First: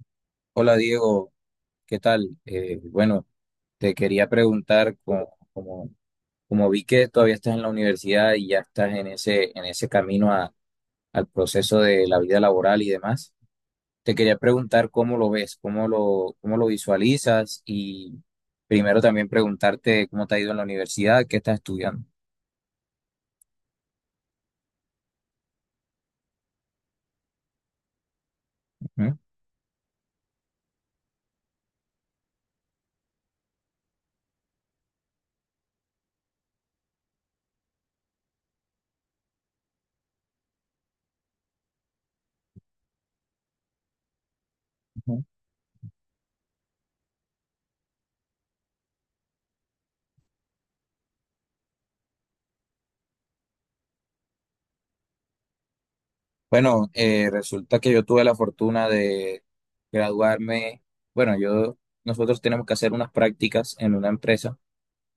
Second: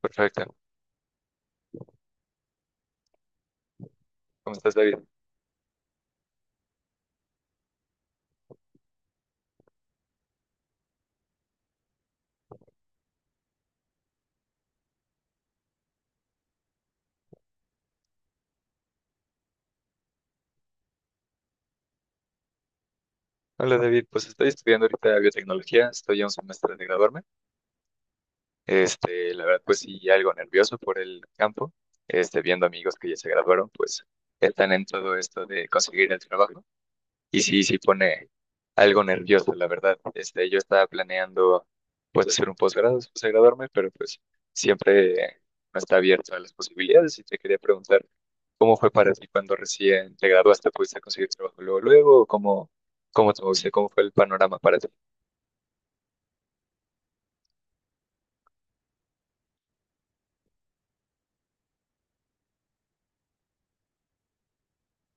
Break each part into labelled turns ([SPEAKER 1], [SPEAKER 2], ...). [SPEAKER 1] Perfecto.
[SPEAKER 2] Hola Diego, ¿qué tal? Bueno, te quería
[SPEAKER 1] ¿Cómo estás,
[SPEAKER 2] preguntar,
[SPEAKER 1] David?
[SPEAKER 2] como vi que todavía estás en la universidad y ya estás en ese camino al proceso de la vida laboral y demás, te quería preguntar cómo lo ves, cómo lo visualizas y primero también preguntarte cómo te ha ido en la universidad, qué estás estudiando.
[SPEAKER 1] Hola, David. Pues estoy estudiando ahorita biotecnología, estoy a un semestre de graduarme.
[SPEAKER 2] Ujú.
[SPEAKER 1] La verdad, pues sí, algo nervioso por el campo, viendo amigos que ya se graduaron, pues están en todo esto de conseguir el trabajo. Y sí, sí pone algo nervioso, la verdad. Yo estaba planeando pues hacer un posgrado después de graduarme, pero pues
[SPEAKER 2] Ujú.
[SPEAKER 1] siempre no está abierto a las posibilidades y te quería preguntar cómo fue para ti cuando recién te graduaste, ¿pudiste conseguir trabajo luego, luego, o cómo, te moviste, cómo fue el panorama para ti?
[SPEAKER 2] Bueno, resulta que yo tuve la fortuna de graduarme, bueno, yo, nosotros tenemos que hacer unas prácticas en una empresa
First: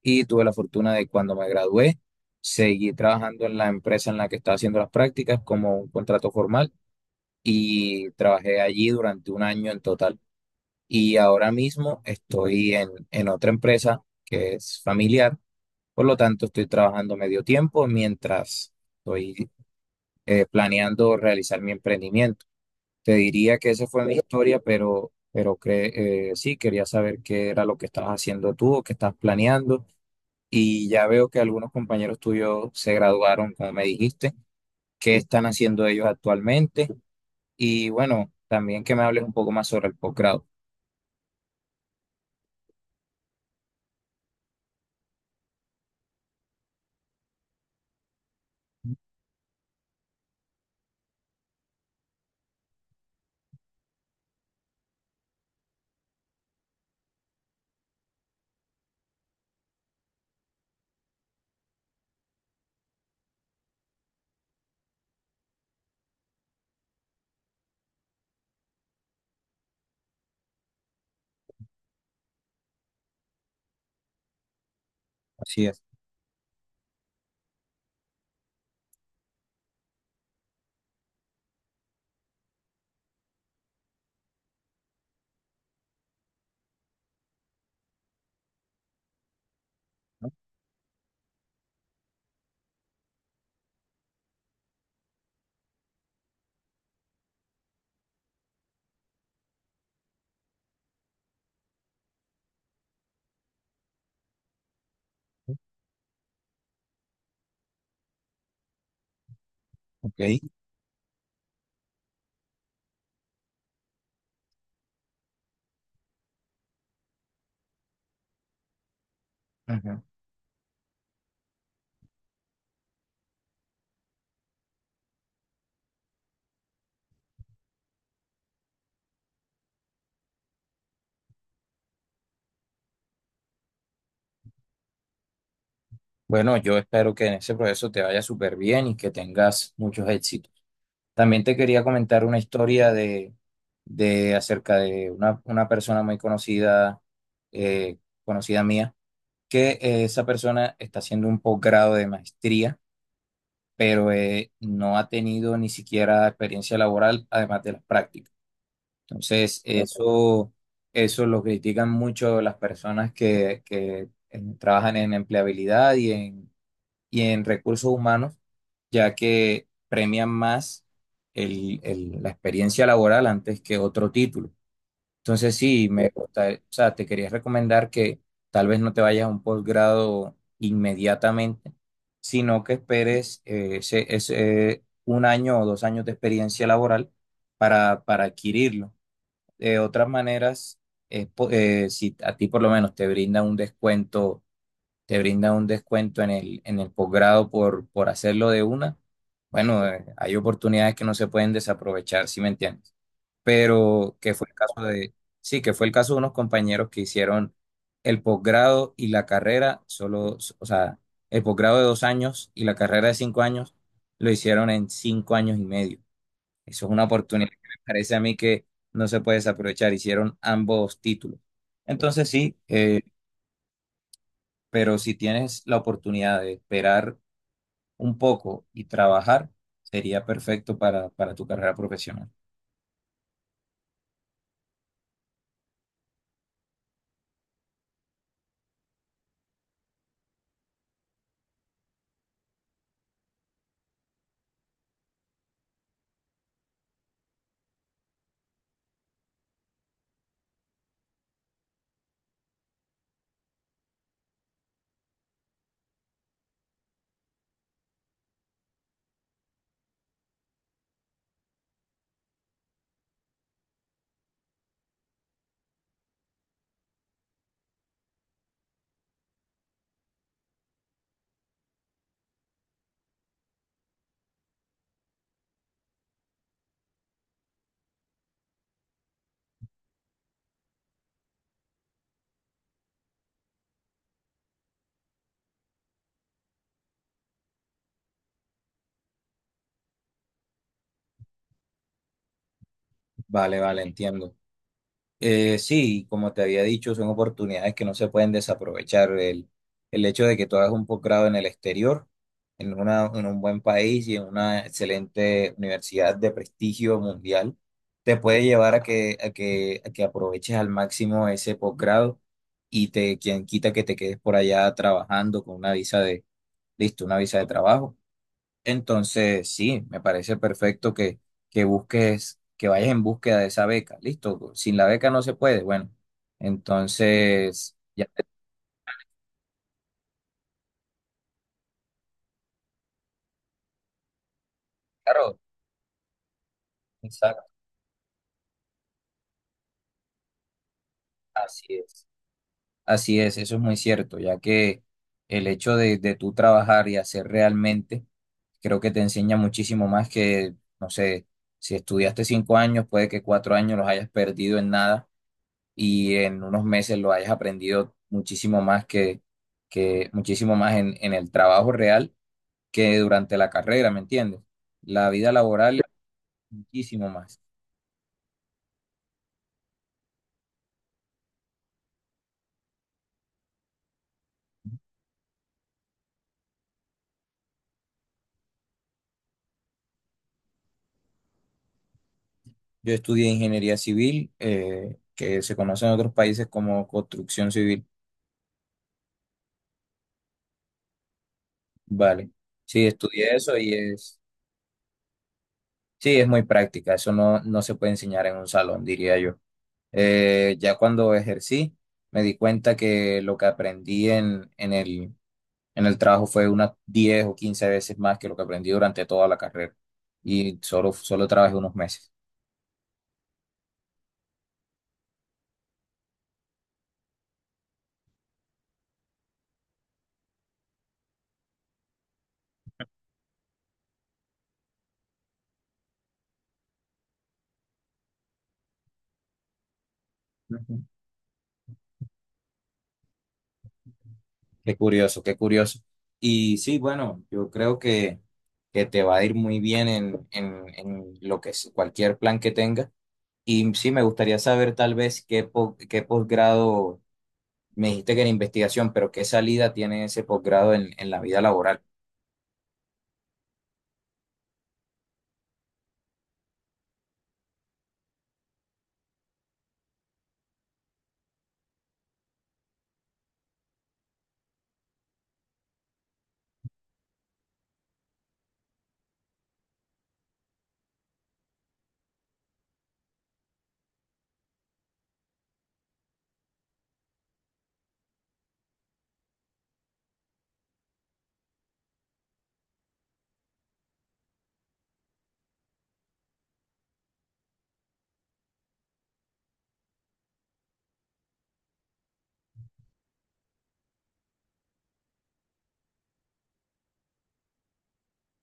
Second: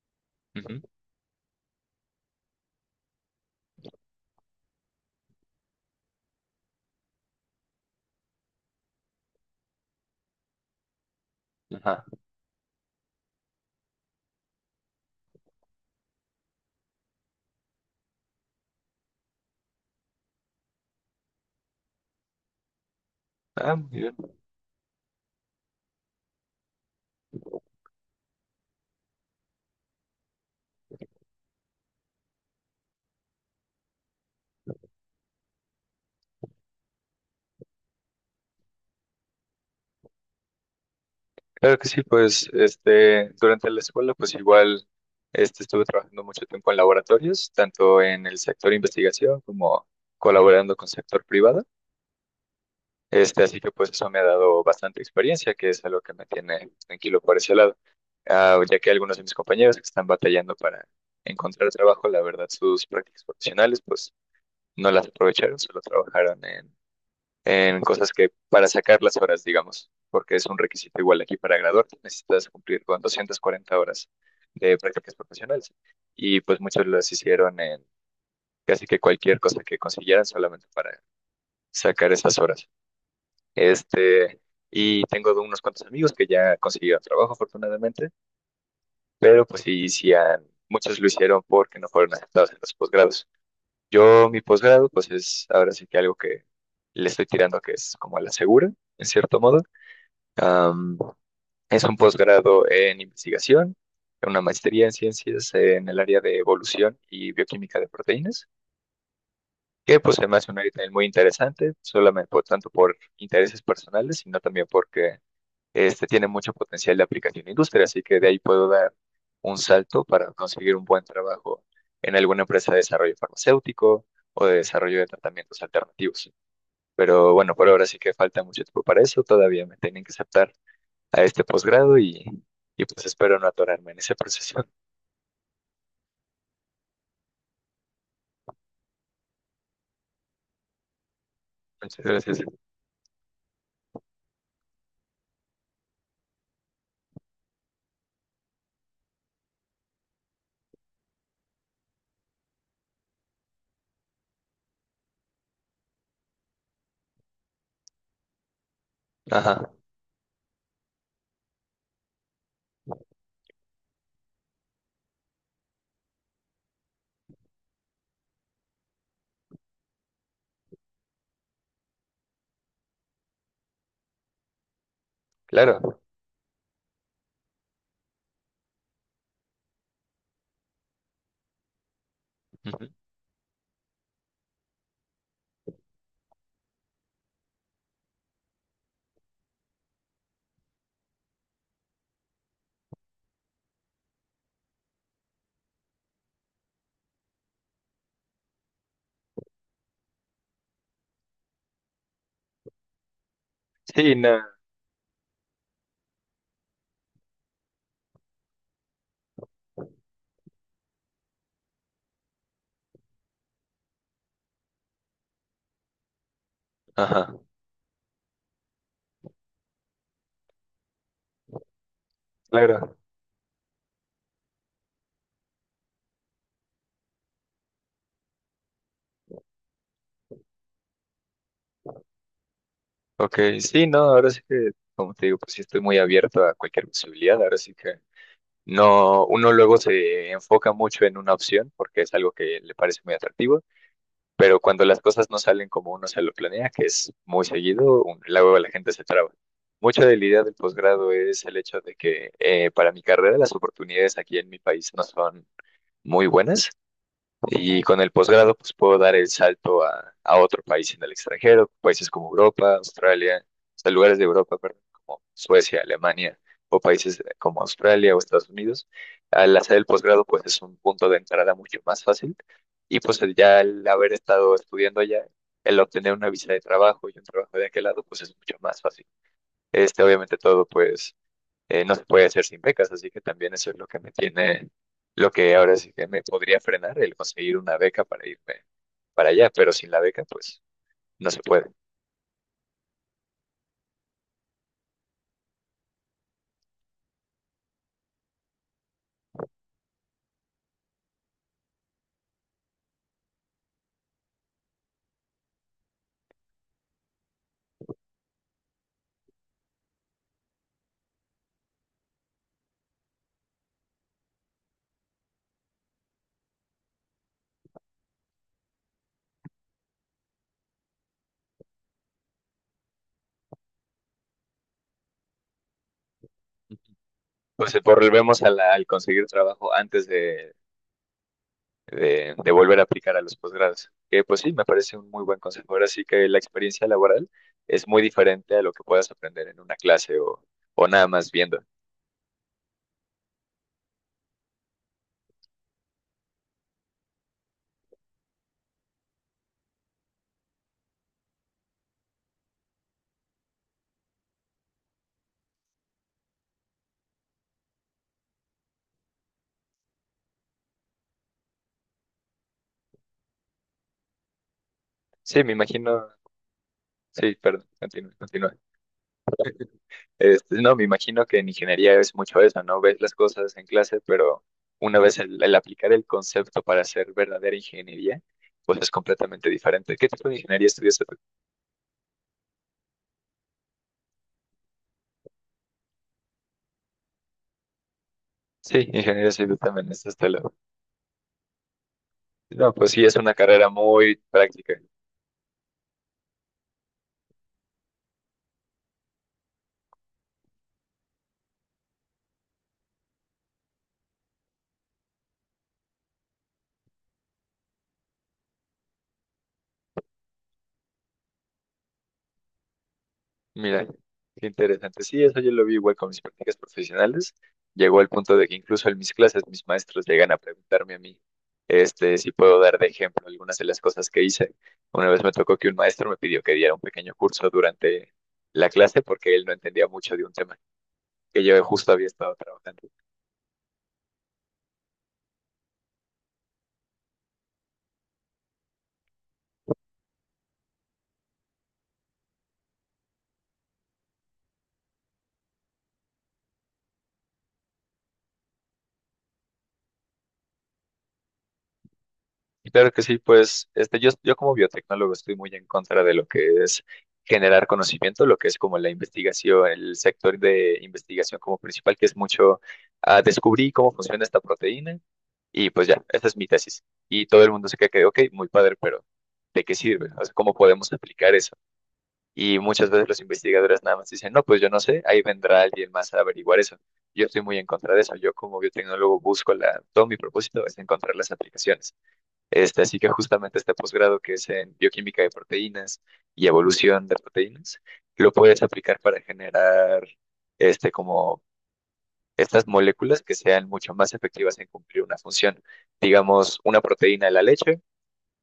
[SPEAKER 2] y tuve la
[SPEAKER 1] Ujú.
[SPEAKER 2] fortuna de cuando me gradué, seguí trabajando en la empresa en la que estaba haciendo las prácticas como un contrato formal y trabajé allí durante un año en total. Y ahora mismo
[SPEAKER 1] Ajá.
[SPEAKER 2] estoy en otra empresa que es familiar, por lo tanto estoy trabajando medio tiempo mientras estoy planeando realizar mi emprendimiento. Te diría que
[SPEAKER 1] Ah,
[SPEAKER 2] esa
[SPEAKER 1] muy
[SPEAKER 2] fue
[SPEAKER 1] bien.
[SPEAKER 2] mi historia, pero sí, quería saber qué era lo que estabas haciendo tú o qué estás planeando y ya veo que algunos compañeros tuyos se graduaron, como me dijiste. ¿Qué están haciendo ellos actualmente? Y bueno, también que me hables un poco más sobre el posgrado.
[SPEAKER 1] Claro que sí, pues durante la escuela pues igual estuve trabajando mucho tiempo en laboratorios, tanto en el sector investigación como colaborando con sector privado. Así que pues eso me ha dado bastante experiencia, que es algo que me tiene tranquilo por ese lado. Ah, ya que algunos de mis compañeros que están batallando para encontrar trabajo, la verdad, sus prácticas profesionales, pues no las aprovecharon, solo trabajaron en, cosas que para sacar las horas, digamos, porque es un requisito igual aquí para graduarte, necesitas cumplir con 240 horas de prácticas
[SPEAKER 2] Así
[SPEAKER 1] profesionales.
[SPEAKER 2] es,
[SPEAKER 1] Y pues muchos las hicieron en casi que cualquier cosa que consiguieran solamente para sacar esas horas. Este, y tengo unos cuantos amigos que ya consiguieron trabajo, afortunadamente, pero pues sí, sí muchos lo hicieron porque no fueron aceptados en los posgrados. Yo, mi posgrado, pues es ahora sí que algo que le estoy tirando que es como a la segura, en cierto modo. Am, es un posgrado en investigación, una maestría en ciencias en el área de evolución y bioquímica de proteínas, que pues se me
[SPEAKER 2] ok.
[SPEAKER 1] hace un área también muy interesante, solamente por tanto por intereses personales, sino también porque este tiene mucho potencial de aplicación en la industria, así que de ahí puedo dar un
[SPEAKER 2] Ujú.
[SPEAKER 1] salto para conseguir un buen trabajo en alguna empresa de desarrollo farmacéutico o de desarrollo de tratamientos alternativos. Pero bueno, por ahora sí que falta mucho tiempo para eso, todavía me tienen que aceptar a este posgrado y pues espero no atorarme en ese proceso.
[SPEAKER 2] Bueno, yo espero que en ese proceso te vaya súper bien y que tengas muchos éxitos. También te quería
[SPEAKER 1] Muchas
[SPEAKER 2] comentar una
[SPEAKER 1] gracias.
[SPEAKER 2] historia de acerca de una persona muy conocida, eh, conocida mía, que esa persona está haciendo un posgrado de maestría pero no ha tenido ni siquiera experiencia laboral, además de las prácticas. Entonces,
[SPEAKER 1] Ajá,
[SPEAKER 2] eso lo critican mucho las personas que trabajan en empleabilidad y en recursos humanos, ya que premian más la experiencia laboral antes que otro título. Entonces sí,
[SPEAKER 1] claro.
[SPEAKER 2] me gusta, o sea, te quería recomendar que tal vez no te vayas a un posgrado inmediatamente, sino que
[SPEAKER 1] Ujú.
[SPEAKER 2] esperes ese un año o dos años de experiencia laboral para adquirirlo. De otras maneras, si a ti por lo menos te brinda un descuento, te brinda un descuento en en el posgrado por hacerlo de una, bueno, hay oportunidades que no se pueden desaprovechar, ¿si me entiendes?
[SPEAKER 1] Sí,
[SPEAKER 2] Pero que fue
[SPEAKER 1] no.
[SPEAKER 2] el caso de, sí, que fue el caso de unos compañeros que hicieron el posgrado y la carrera, solo, o sea, el posgrado de dos años y la carrera de cinco años, lo hicieron en cinco años y medio. Eso es una
[SPEAKER 1] Ajá,
[SPEAKER 2] oportunidad que me parece a mí que no se puede desaprovechar, hicieron ambos títulos. Entonces sí,
[SPEAKER 1] claro.
[SPEAKER 2] pero si tienes la oportunidad de esperar un poco y trabajar, sería perfecto para tu carrera profesional.
[SPEAKER 1] Ok, sí, no, ahora sí que, como te digo, pues sí estoy muy abierto a cualquier posibilidad, ahora sí que. No, uno luego se enfoca mucho en una opción porque es algo que le parece muy atractivo, pero cuando las cosas no salen como uno se lo planea, que es muy seguido, luego la gente se traba. Mucha de la idea del posgrado es el hecho de que para mi carrera las oportunidades aquí en mi país no son muy buenas. Y con el posgrado, pues puedo dar el salto a, otro país en el extranjero, países como Europa, Australia, o sea, lugares de Europa, perdón, como Suecia, Alemania, o países como Australia o Estados Unidos. Al hacer el posgrado, pues es un punto de entrada mucho más fácil. Y pues ya al haber estado estudiando allá, el obtener una visa de trabajo y un trabajo de aquel lado, pues es mucho más fácil. Obviamente todo, pues no se puede hacer sin becas, así que también eso es lo que me tiene, lo que ahora sí que me podría frenar, el conseguir una beca para irme para allá, pero sin la beca, pues no se puede.
[SPEAKER 2] Vale, vale, entiendo. Sí, como te había dicho, son oportunidades que no se pueden desaprovechar. El hecho de que tú hagas un posgrado en el exterior, en un buen país y en una excelente universidad de prestigio mundial, te puede llevar a que aproveches al máximo ese posgrado y te, quien quita que te quedes por allá trabajando con una listo, una visa de trabajo. Entonces, sí, me parece perfecto que busques, que vayas en búsqueda de esa beca. Listo, sin la beca no se puede. Bueno, entonces,
[SPEAKER 1] Entonces
[SPEAKER 2] ya te
[SPEAKER 1] volvemos a al conseguir trabajo antes de volver a aplicar a los posgrados, que pues sí, me parece un muy buen
[SPEAKER 2] claro,
[SPEAKER 1] consejo. Ahora sí que la experiencia laboral
[SPEAKER 2] exacto,
[SPEAKER 1] es muy diferente a lo que puedas aprender en una clase o nada más viendo.
[SPEAKER 2] así es. Así es, eso es muy cierto, ya que el hecho de tú trabajar y hacer realmente, creo que te enseña muchísimo más que, no sé, si estudiaste cinco años, puede que cuatro años los hayas perdido en nada y en unos meses lo hayas aprendido muchísimo más que muchísimo más en el trabajo real que durante la carrera, ¿me entiendes? La vida
[SPEAKER 1] Sí, me
[SPEAKER 2] laboral,
[SPEAKER 1] imagino.
[SPEAKER 2] muchísimo
[SPEAKER 1] Sí,
[SPEAKER 2] más.
[SPEAKER 1] perdón, continúa, continúa. No, me imagino que en ingeniería es mucho eso, ¿no? Ves las cosas en clase, pero una vez el aplicar el concepto para hacer verdadera ingeniería, pues es completamente diferente. ¿Qué tipo de ingeniería estudiaste tú?
[SPEAKER 2] Yo estudié ingeniería civil, que se conoce en otros países como construcción civil,
[SPEAKER 1] Sí, ingeniería civil también, es hasta luego.
[SPEAKER 2] ¿vale?
[SPEAKER 1] No,
[SPEAKER 2] Sí,
[SPEAKER 1] pues sí, es una
[SPEAKER 2] estudié eso
[SPEAKER 1] carrera
[SPEAKER 2] y
[SPEAKER 1] muy
[SPEAKER 2] es,
[SPEAKER 1] práctica.
[SPEAKER 2] sí, es muy práctica, eso no se puede enseñar en un salón, diría yo. Ya cuando ejercí, me di cuenta que lo que aprendí en el trabajo fue unas 10 o 15 veces más que lo que aprendí durante toda la carrera. Y solo trabajé unos meses.
[SPEAKER 1] Mira, qué interesante. Sí, eso yo lo vi igual con mis prácticas profesionales. Llegó al punto de que incluso en mis clases mis maestros llegan a preguntarme a mí, si puedo dar de ejemplo algunas de las cosas que hice. Una vez me tocó que un maestro me pidió que diera un pequeño curso durante la clase porque él no entendía mucho de un tema
[SPEAKER 2] Ujú.
[SPEAKER 1] que yo justo había estado trabajando.
[SPEAKER 2] Qué curioso, qué curioso. Y sí, bueno, yo creo que te va a ir muy bien en lo que es cualquier plan que tengas. Y sí, me gustaría saber tal vez qué posgrado, me dijiste que era investigación, pero qué salida tiene ese posgrado en la vida laboral.
[SPEAKER 1] Claro que sí, pues yo como biotecnólogo estoy muy en contra de lo que es generar conocimiento, lo que es como la investigación, el sector de investigación como principal, que es mucho ah, descubrí cómo funciona esta proteína y pues ya, esta es mi tesis. Y todo el mundo se queda que, ok, muy padre, pero ¿de qué sirve? O sea, ¿cómo podemos aplicar eso? Y muchas veces los investigadores nada más dicen, no, pues yo no sé, ahí vendrá alguien más a averiguar eso. Yo estoy muy en contra de eso. Yo como biotecnólogo busco todo mi propósito es encontrar las aplicaciones. Así que justamente este posgrado que es en bioquímica de proteínas y evolución de proteínas, lo puedes aplicar para generar como estas moléculas que sean mucho más efectivas en cumplir una función. Digamos, una proteína de la leche,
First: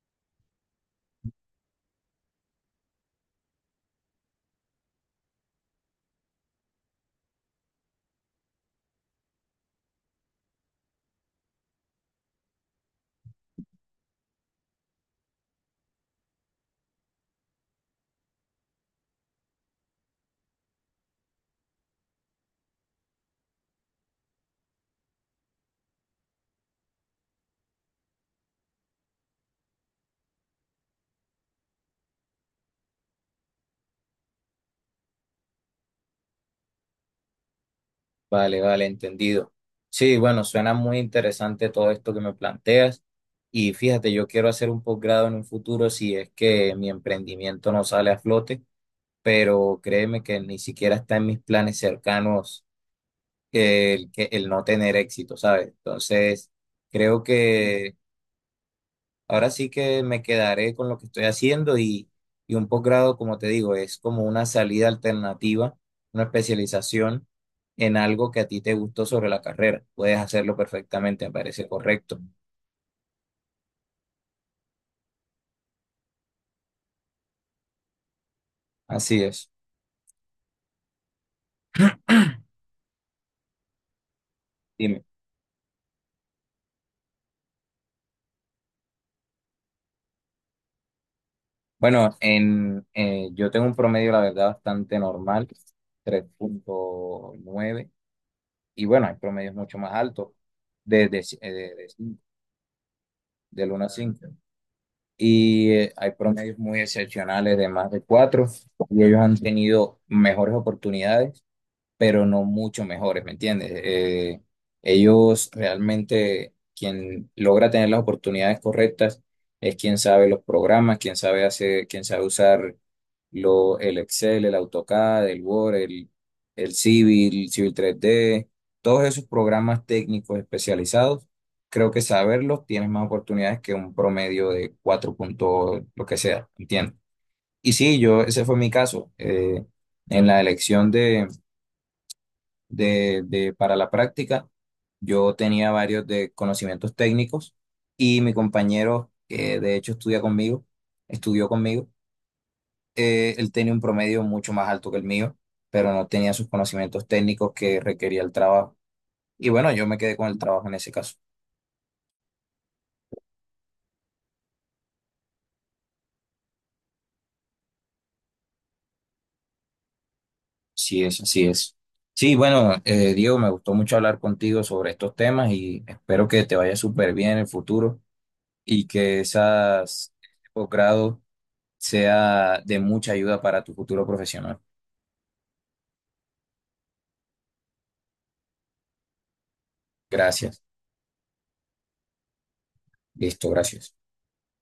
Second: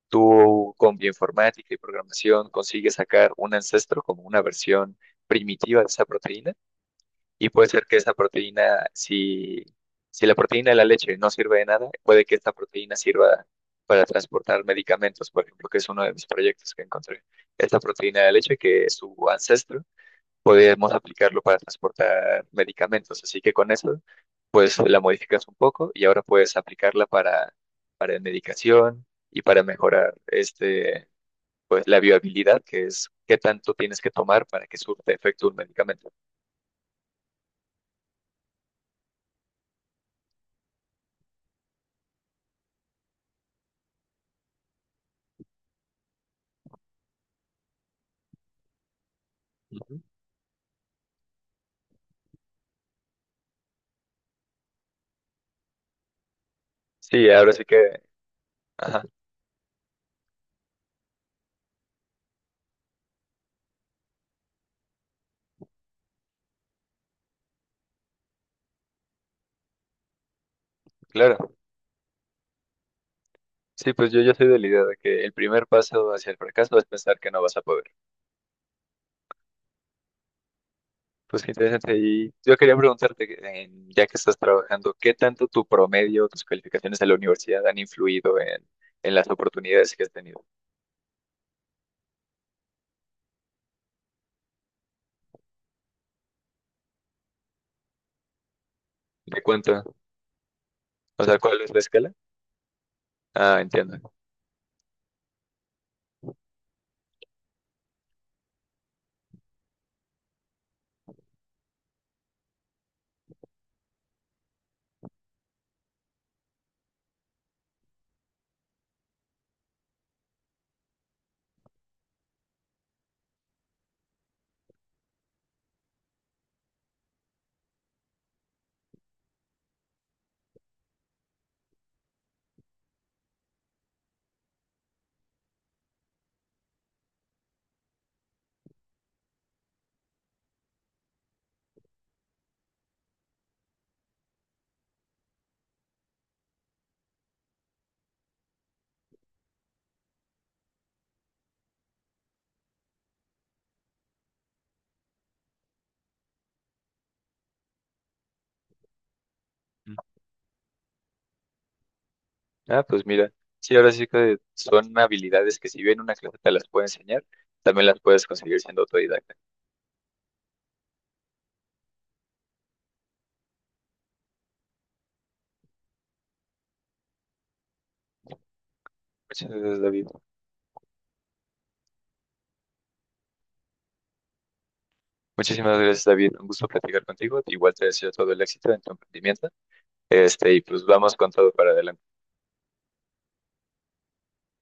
[SPEAKER 1] tú con bioinformática y programación consigues sacar un ancestro como una versión primitiva de esa proteína y puede ser que esa proteína, si la proteína de la leche no sirve de nada, puede que esta proteína sirva para transportar medicamentos, por ejemplo, que es uno de mis proyectos que encontré. Esta proteína de leche, que es su ancestro, podemos aplicarlo para transportar medicamentos. Así que con eso, pues la modificas un poco y ahora puedes aplicarla para medicación y para mejorar pues la viabilidad, que es qué tanto tienes que tomar para que surte efecto un medicamento.
[SPEAKER 2] Vale, vale, entendido. Sí, bueno, suena muy interesante todo esto que me planteas. Y fíjate, yo quiero hacer un posgrado en un futuro si es que mi emprendimiento no sale a flote, pero
[SPEAKER 1] Ujú.
[SPEAKER 2] créeme que ni siquiera está en mis planes cercanos el no tener éxito, ¿sabes? Entonces, creo
[SPEAKER 1] Sí, ahora sí
[SPEAKER 2] que
[SPEAKER 1] que. Ajá,
[SPEAKER 2] ahora sí que me quedaré con lo que estoy haciendo y un posgrado, como te digo, es como una salida alternativa, una especialización en algo que a ti te gustó sobre la carrera. Puedes hacerlo perfectamente, me
[SPEAKER 1] claro.
[SPEAKER 2] parece correcto.
[SPEAKER 1] Sí, pues yo ya soy de la idea de que el primer paso hacia el fracaso es pensar que no vas a poder.
[SPEAKER 2] Así es.
[SPEAKER 1] Pues qué interesante. Y yo quería preguntarte, que, ya que estás trabajando,
[SPEAKER 2] Dime.
[SPEAKER 1] ¿qué tanto tu promedio, tus calificaciones en la universidad han influido en las oportunidades que has tenido?
[SPEAKER 2] Bueno, en, yo tengo un promedio, la verdad, bastante normal, 3.9 y bueno, hay
[SPEAKER 1] ¿De
[SPEAKER 2] promedios mucho
[SPEAKER 1] cuánto?
[SPEAKER 2] más altos, de,
[SPEAKER 1] O
[SPEAKER 2] de,
[SPEAKER 1] sea,
[SPEAKER 2] de,
[SPEAKER 1] ¿cuál es la
[SPEAKER 2] de,
[SPEAKER 1] escala? Ah,
[SPEAKER 2] de 1 a
[SPEAKER 1] entiendo.
[SPEAKER 2] 5. Y hay promedios muy excepcionales de más de cuatro y ellos han tenido mejores oportunidades pero no mucho mejores, ¿me entiendes? Ellos realmente, quien logra tener las oportunidades correctas es quien sabe los programas, quien sabe hacer, quien sabe usar el Excel, el AutoCAD, el Word, el Civil, Civil 3D, todos esos programas técnicos especializados. Creo que saberlos tienes más oportunidades que un promedio de 4 puntos, lo que sea, ¿entiendes? Y sí, yo, ese fue mi caso. En la elección para la práctica. Yo tenía varios de conocimientos técnicos y mi compañero, que de hecho estudió conmigo, él tenía un promedio mucho más alto que el mío, pero no tenía sus conocimientos técnicos que requería el trabajo. Y bueno, yo
[SPEAKER 1] Mm.
[SPEAKER 2] me quedé con el trabajo en ese caso.
[SPEAKER 1] Ah, pues mira, sí, ahora sí que son habilidades que si bien una clase te las puede enseñar, también las puedes conseguir siendo autodidacta.
[SPEAKER 2] Sí es, así es. Sí, bueno, Diego, me gustó mucho hablar contigo sobre estos temas y espero que te vaya súper bien en el futuro y que
[SPEAKER 1] Muchas gracias, David.
[SPEAKER 2] esas posgrados sea de mucha ayuda para tu futuro profesional.
[SPEAKER 1] Muchísimas gracias, David. Un gusto platicar contigo. Igual te deseo todo el éxito en tu emprendimiento. Y
[SPEAKER 2] Gracias.
[SPEAKER 1] pues vamos con todo para adelante.
[SPEAKER 2] Listo, gracias.